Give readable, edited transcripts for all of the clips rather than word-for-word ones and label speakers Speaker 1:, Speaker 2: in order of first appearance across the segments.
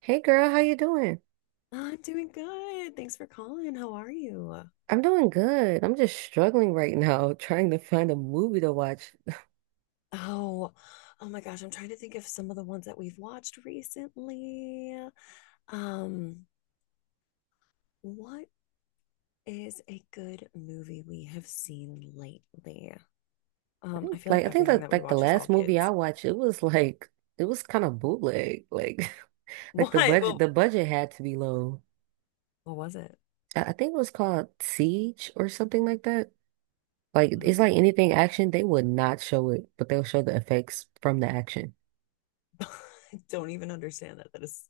Speaker 1: Hey girl, how you doing?
Speaker 2: I'm doing good. Thanks for calling. How are you?
Speaker 1: I'm doing good. I'm just struggling right now trying to find a movie to watch.
Speaker 2: Oh, oh my gosh, I'm trying to think of some of the ones that we've watched recently. Um, what is a good movie we have seen lately?
Speaker 1: I
Speaker 2: I
Speaker 1: think
Speaker 2: feel
Speaker 1: like
Speaker 2: like
Speaker 1: I think
Speaker 2: everything
Speaker 1: that
Speaker 2: that we
Speaker 1: like the
Speaker 2: watch is all
Speaker 1: last movie I
Speaker 2: kids.
Speaker 1: watched, it was like it was kind of bootleg. Like like the
Speaker 2: What?
Speaker 1: budget
Speaker 2: Well,
Speaker 1: the budget had to be low.
Speaker 2: what was it?
Speaker 1: I think it was called Siege or something like that. Like
Speaker 2: I
Speaker 1: it's
Speaker 2: don't,
Speaker 1: like anything action, they would not show it, but they'll show the effects from the action.
Speaker 2: I don't even understand that. That is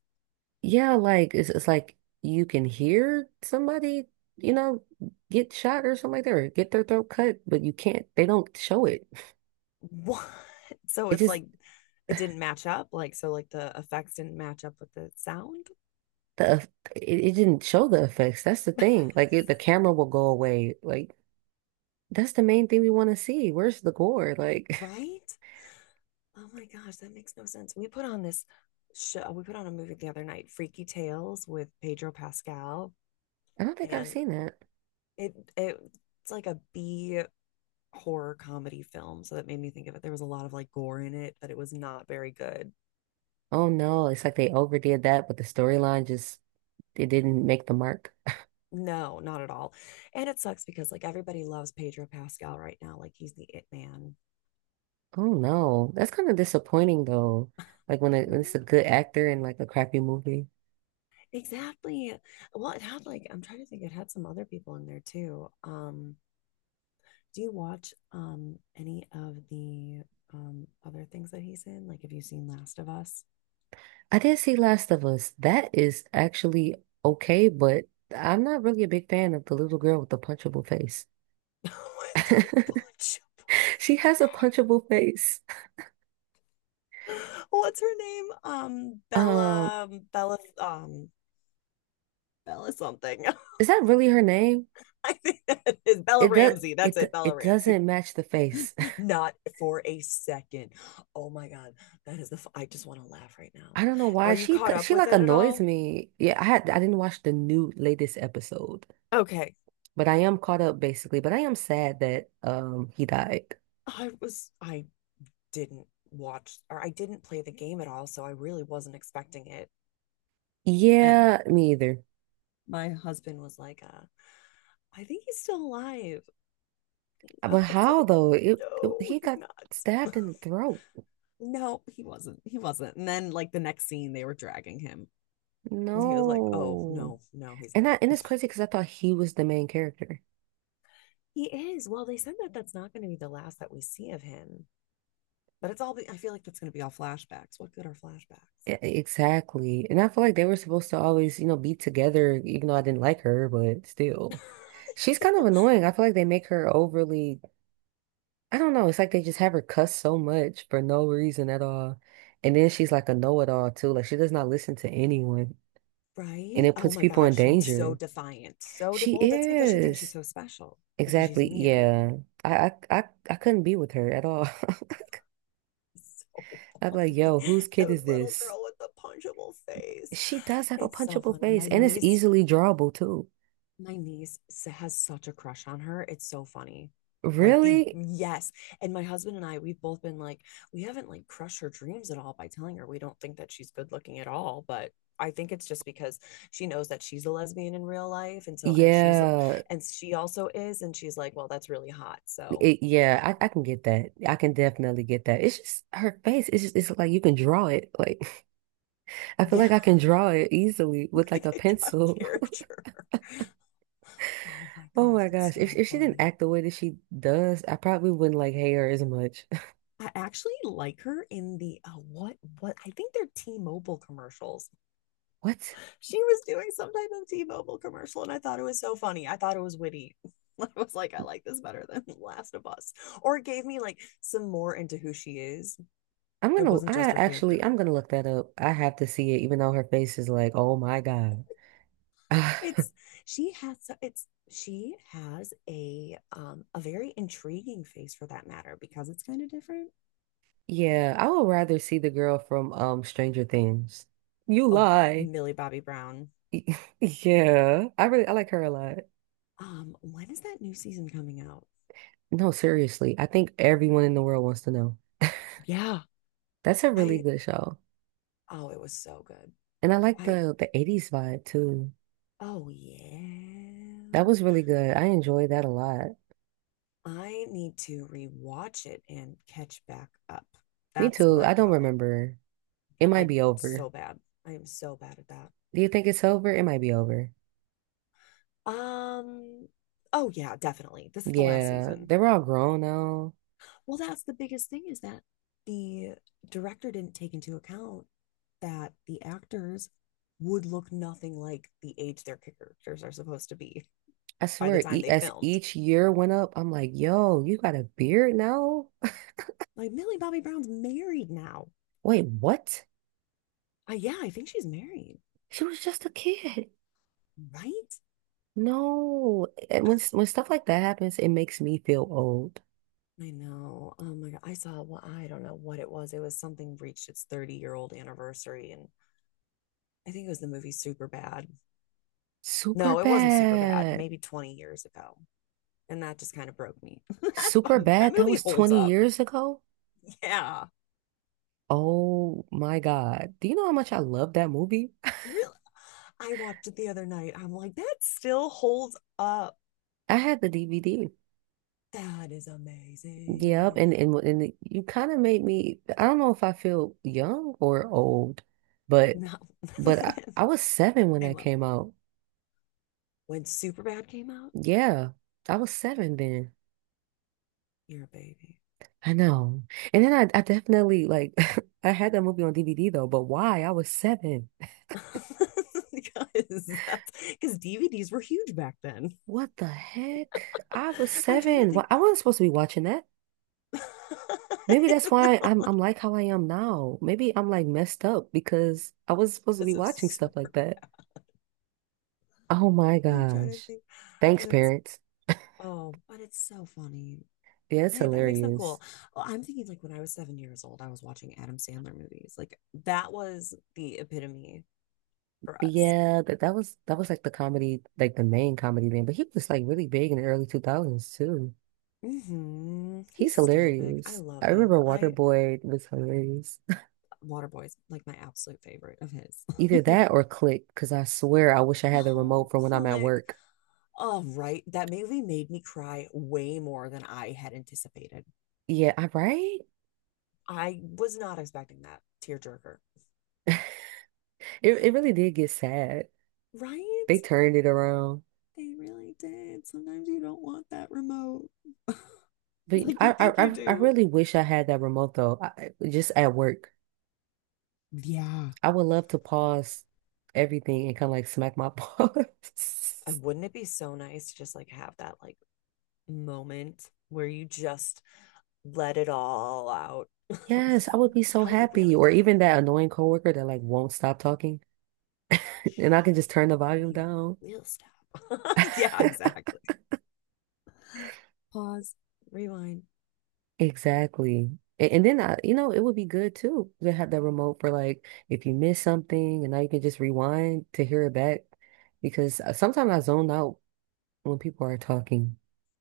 Speaker 1: Yeah, like it's like you can hear somebody, you know, get shot or something like that, or get their throat cut, but you can't. They don't show it.
Speaker 2: what? So
Speaker 1: It
Speaker 2: it's
Speaker 1: just
Speaker 2: like it didn't match up. Like, so like the effects didn't match up with the sound,
Speaker 1: the eff- it didn't show the effects. That's the thing. Like it, the camera will go away. Like that's the main thing we want to see. Where's the gore? Like
Speaker 2: right? Oh my gosh, that makes no sense. We put on a movie the other night, Freaky Tales with Pedro Pascal,
Speaker 1: I don't think I've
Speaker 2: and
Speaker 1: seen that.
Speaker 2: it, it it's like a B horror comedy film, so that made me think of it. There was a lot of like gore in it, but it was not very good.
Speaker 1: Oh no, it's like they overdid that, but the storyline just it didn't make the mark.
Speaker 2: No, not at all. And it sucks because like everybody loves Pedro Pascal right now, like he's the it man.
Speaker 1: Oh no, that's kind of disappointing though. Like when, it,
Speaker 2: Right.
Speaker 1: when it's a good actor in like a crappy movie.
Speaker 2: Exactly. Well, it had like I'm trying to think it had some other people in there too. Do you watch any of the other things that he's in? Like, have you seen Last of Us?
Speaker 1: I did see Last of Us. That is actually okay, but I'm not really a big fan of the little girl with the punchable face.
Speaker 2: With the bunch
Speaker 1: She has a punchable face.
Speaker 2: of- What's her name?
Speaker 1: Um,
Speaker 2: Bella something.
Speaker 1: is that really her name?
Speaker 2: I think that is Bella
Speaker 1: It does
Speaker 2: Ramsey. That's it, Bella
Speaker 1: it
Speaker 2: Ramsey.
Speaker 1: doesn't match the face.
Speaker 2: Not for a second. Oh my God, that is the. F- I just want to laugh right now.
Speaker 1: I don't know why
Speaker 2: Are you
Speaker 1: she
Speaker 2: caught up
Speaker 1: she
Speaker 2: with
Speaker 1: like
Speaker 2: it at
Speaker 1: annoys
Speaker 2: all?
Speaker 1: me. Yeah, I didn't watch the new latest episode,
Speaker 2: Okay,
Speaker 1: but I am caught up basically. But I am sad that he died.
Speaker 2: I was. I didn't watch or I didn't play the game at all, so I really wasn't expecting it. And
Speaker 1: Yeah, me either.
Speaker 2: my husband was like, I think he's still alive. I
Speaker 1: But
Speaker 2: was
Speaker 1: how
Speaker 2: like,
Speaker 1: though? It
Speaker 2: no,
Speaker 1: he
Speaker 2: he's
Speaker 1: got
Speaker 2: not.
Speaker 1: stabbed in the throat.
Speaker 2: No, he wasn't. He wasn't. And then, like, the next scene, they were dragging him. And he was like, oh,
Speaker 1: No.
Speaker 2: no, no, he's
Speaker 1: And
Speaker 2: not.
Speaker 1: I, and it's crazy because I thought he was the main character.
Speaker 2: He is. Well, they said that that's not going to be the last that we see of him. But it's all, I feel like that's going to be all flashbacks. What good are flashbacks?
Speaker 1: Exactly. And I feel like they were supposed to always, you know, be together, even though I didn't like her, but still. She's kind of annoying. I feel like they make her I don't know, it's like they just have her cuss so much for no reason at all. And then she's like a know-it-all too. Like she does not listen to anyone. And
Speaker 2: Right?
Speaker 1: it
Speaker 2: Oh
Speaker 1: puts
Speaker 2: my
Speaker 1: people
Speaker 2: God.
Speaker 1: in
Speaker 2: She's so
Speaker 1: danger.
Speaker 2: defiant. So, de-
Speaker 1: She
Speaker 2: well, that's because she thinks she's
Speaker 1: is.
Speaker 2: so special because she's
Speaker 1: Exactly.
Speaker 2: immune.
Speaker 1: Yeah. I I I, I couldn't be with her at all.
Speaker 2: So
Speaker 1: I'd be like,
Speaker 2: funny.
Speaker 1: yo, whose
Speaker 2: The
Speaker 1: kid is
Speaker 2: little
Speaker 1: this?
Speaker 2: girl with the punchable face.
Speaker 1: She does have a
Speaker 2: It's so
Speaker 1: punchable
Speaker 2: funny.
Speaker 1: face
Speaker 2: My
Speaker 1: and it's
Speaker 2: niece,
Speaker 1: easily drawable too.
Speaker 2: my niece has such a crush on her. It's so funny. Like the
Speaker 1: Really?
Speaker 2: yes. And my husband and I, we've both been like, we haven't like crushed her dreams at all by telling her we don't think that she's good looking at all, but I think it's just because she knows that she's a lesbian in real life. And so, and she's,
Speaker 1: Yeah.
Speaker 2: and she also is. And she's like, well, that's really hot. So,
Speaker 1: Yeah, I can get that. I can definitely get that. It's just her face. It's just it's like you can draw it. Like I feel
Speaker 2: yeah,
Speaker 1: like I can draw it easily with like a
Speaker 2: like I got a
Speaker 1: pencil.
Speaker 2: character. Oh my
Speaker 1: Oh
Speaker 2: gosh,
Speaker 1: my
Speaker 2: it's
Speaker 1: gosh.
Speaker 2: so
Speaker 1: If she didn't
Speaker 2: funny.
Speaker 1: act the way that she does, I probably wouldn't like hate her as much.
Speaker 2: I actually like her in the what I think they're T-Mobile commercials.
Speaker 1: What?
Speaker 2: She was doing some type of T-Mobile commercial, and I thought it was so funny. I thought it was witty. I was like, I like this better than Last of Us, or it gave me like some more into who she is.
Speaker 1: I'm
Speaker 2: It
Speaker 1: gonna
Speaker 2: wasn't
Speaker 1: I
Speaker 2: just her
Speaker 1: actually
Speaker 2: character.
Speaker 1: I'm gonna look that up. I have to see it, even though her face is like, oh my God.
Speaker 2: It's she has so, it's she has a very intriguing face for that matter because it's kind of different.
Speaker 1: Yeah, I would rather see the girl from Stranger Things. You
Speaker 2: Oh,
Speaker 1: lie.
Speaker 2: Millie Bobby Brown.
Speaker 1: Yeah, I like her a lot.
Speaker 2: When is that new season coming out?
Speaker 1: No, seriously, I think everyone in the world wants to know.
Speaker 2: Yeah.
Speaker 1: That's a really
Speaker 2: I
Speaker 1: good show.
Speaker 2: oh, it was so good.
Speaker 1: And I like
Speaker 2: I
Speaker 1: the 80s vibe too.
Speaker 2: oh yeah.
Speaker 1: That was really good. I enjoyed that a lot.
Speaker 2: I need to rewatch it and catch back up.
Speaker 1: Me
Speaker 2: That's
Speaker 1: too.
Speaker 2: my
Speaker 1: I don't
Speaker 2: problem.
Speaker 1: remember. It might
Speaker 2: I
Speaker 1: be over.
Speaker 2: so bad. I am so bad at that.
Speaker 1: Do you think it's over? It might be over.
Speaker 2: Um oh yeah, definitely. This is the last
Speaker 1: Yeah,
Speaker 2: season.
Speaker 1: they were all grown now.
Speaker 2: Well, that's the biggest thing is that the director didn't take into account that the actors would look nothing like the age their characters are supposed to be,
Speaker 1: I
Speaker 2: by the
Speaker 1: swear,
Speaker 2: time
Speaker 1: e
Speaker 2: they
Speaker 1: as
Speaker 2: filmed.
Speaker 1: each year went up, I'm like, yo, you got a beard now?
Speaker 2: Like Millie Bobby Brown's married now.
Speaker 1: Wait, what?
Speaker 2: Yeah, I think she's married,
Speaker 1: She was just a kid.
Speaker 2: right?
Speaker 1: No, and when stuff like that happens, it makes me feel old.
Speaker 2: I know. Oh my God. I saw, well, I don't know what it was. It was something reached its 30-year-old anniversary. And I think it was the movie Super Bad.
Speaker 1: Super
Speaker 2: No, it wasn't Super Bad,
Speaker 1: bad.
Speaker 2: maybe 20 years ago. And that just kind of broke me.
Speaker 1: Super
Speaker 2: That
Speaker 1: bad. That
Speaker 2: movie
Speaker 1: was
Speaker 2: holds
Speaker 1: 20
Speaker 2: up.
Speaker 1: years ago.
Speaker 2: Yeah.
Speaker 1: Oh my God. Do you know how much I love that movie?
Speaker 2: Really? I watched it the other night. I'm like, that still holds up.
Speaker 1: I had the DVD.
Speaker 2: That is
Speaker 1: Yep,
Speaker 2: amazing.
Speaker 1: and you kind of made me. I don't know if I feel young or old, but
Speaker 2: No,
Speaker 1: I was seven when
Speaker 2: same
Speaker 1: that
Speaker 2: level.
Speaker 1: came out.
Speaker 2: When Superbad came out,
Speaker 1: Yeah, I was seven then.
Speaker 2: you're a baby.
Speaker 1: I know. And then I definitely like I had that movie on DVD though, but why? I was seven.
Speaker 2: Because that's because DVDs were huge back then.
Speaker 1: What the heck? I was
Speaker 2: I'm trying to
Speaker 1: seven. Why
Speaker 2: think.
Speaker 1: I wasn't supposed to be watching that. Maybe that's why
Speaker 2: No,
Speaker 1: I'm like how I am now. Maybe I'm like messed up because I wasn't supposed to be
Speaker 2: because of
Speaker 1: watching stuff like
Speaker 2: super.
Speaker 1: that. Oh my
Speaker 2: I'm trying to
Speaker 1: gosh.
Speaker 2: think.
Speaker 1: Thanks,
Speaker 2: That's
Speaker 1: parents.
Speaker 2: oh, but it's so funny.
Speaker 1: Yeah, it's
Speaker 2: Hey, that makes them
Speaker 1: hilarious.
Speaker 2: cool. Well, I'm thinking like when I was 7 years old, I was watching Adam Sandler movies. Like that was the epitome for
Speaker 1: But
Speaker 2: us.
Speaker 1: yeah, that was that was like the comedy, like the main comedy then. But he was like really big in the early 2000s too.
Speaker 2: Hmm.
Speaker 1: He's
Speaker 2: He's still big. I
Speaker 1: hilarious.
Speaker 2: love
Speaker 1: I remember
Speaker 2: him. I
Speaker 1: Waterboy was hilarious.
Speaker 2: Waterboy's like my absolute favorite of his.
Speaker 1: Either that or Click, because I swear I wish I had the
Speaker 2: Oh,
Speaker 1: remote for when I'm at
Speaker 2: click.
Speaker 1: work.
Speaker 2: Oh, right. That movie made me cry way more than I had anticipated.
Speaker 1: Yeah, I right?
Speaker 2: I was not expecting that tearjerker.
Speaker 1: It really did get sad.
Speaker 2: Right?
Speaker 1: They turned it around.
Speaker 2: They really did. Sometimes you don't want that remote.
Speaker 1: But
Speaker 2: Like
Speaker 1: I
Speaker 2: you think
Speaker 1: I
Speaker 2: you
Speaker 1: I I
Speaker 2: do.
Speaker 1: really wish I had that remote though. Just at work.
Speaker 2: Yeah.
Speaker 1: I would love to pause everything and kind of like smack my paws.
Speaker 2: And wouldn't it be so nice to just like have that like moment where you just let it all out?
Speaker 1: Yes, I would be so
Speaker 2: How you
Speaker 1: happy.
Speaker 2: really
Speaker 1: Or
Speaker 2: feel.
Speaker 1: even that annoying coworker that like won't stop talking and I can just turn the volume
Speaker 2: You
Speaker 1: down.
Speaker 2: will stop. Yeah, exactly. Pause, rewind.
Speaker 1: Exactly. And then you know, it would be good too to have the remote for like if you miss something and now you can just rewind to hear it back because sometimes I zone out when people are talking.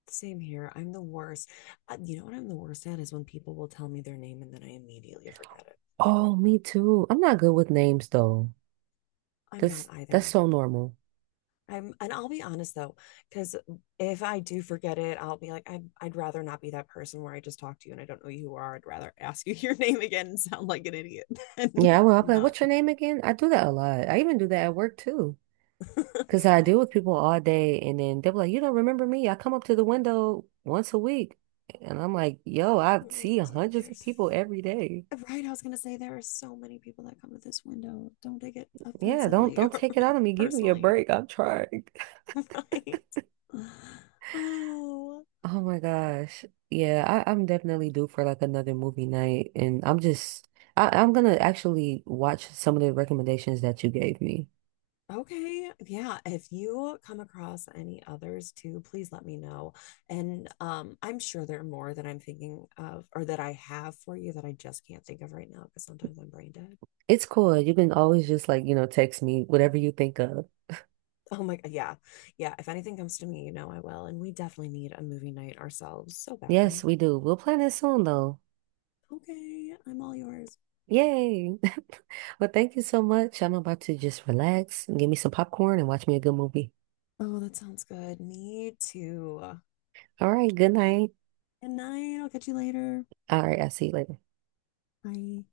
Speaker 2: Same here. I'm the worst. You know what I'm the worst at is when people will tell me their name and then I immediately forget it.
Speaker 1: Oh, me too. I'm not good with names though.
Speaker 2: I'm not
Speaker 1: That's
Speaker 2: either.
Speaker 1: so normal.
Speaker 2: I'm, and I'll be honest though, because if I do forget it, I'll be like, I, I'd rather not be that person where I just talk to you and I don't know who you are. I'd rather ask you your name again and sound like an idiot
Speaker 1: Yeah,
Speaker 2: than
Speaker 1: well, I'll be like,
Speaker 2: not.
Speaker 1: what's your name again? I do that a lot. I even do that at work too. Because I deal with people all day and then they'll be like, you don't remember me? I come up to the window once a week. And I'm like, yo, I
Speaker 2: Like,
Speaker 1: see hundreds of
Speaker 2: there's
Speaker 1: people every day.
Speaker 2: right, I was gonna say there are so many people that come to this window. Don't take it
Speaker 1: Yeah, don't
Speaker 2: offensively
Speaker 1: don't
Speaker 2: or
Speaker 1: take it out of me. Give me a
Speaker 2: personally.
Speaker 1: break. I'm trying.
Speaker 2: Right. Oh,
Speaker 1: Oh my gosh. Yeah, I'm definitely due for like another movie night. And I'm gonna actually watch some of the recommendations that you gave me.
Speaker 2: okay. Yeah. If you come across any others too, please let me know. And I'm sure there are more that I'm thinking of or that I have for you that I just can't think of right now because sometimes I'm brain dead.
Speaker 1: It's cool. You can always just like, you know, text me whatever you think of.
Speaker 2: Oh my God. Yeah. Yeah. If anything comes to me, you know I will. And we definitely need a movie night ourselves so
Speaker 1: Yes,
Speaker 2: badly.
Speaker 1: we do. We'll plan it soon though.
Speaker 2: Okay. I'm all yours.
Speaker 1: Yay. Well, thank you so much. I'm about to just relax and give me some popcorn and watch me a good movie.
Speaker 2: Oh, that sounds good. Me too.
Speaker 1: All right, good night.
Speaker 2: Good night. I'll catch you later.
Speaker 1: All right, I'll see you later.
Speaker 2: Bye.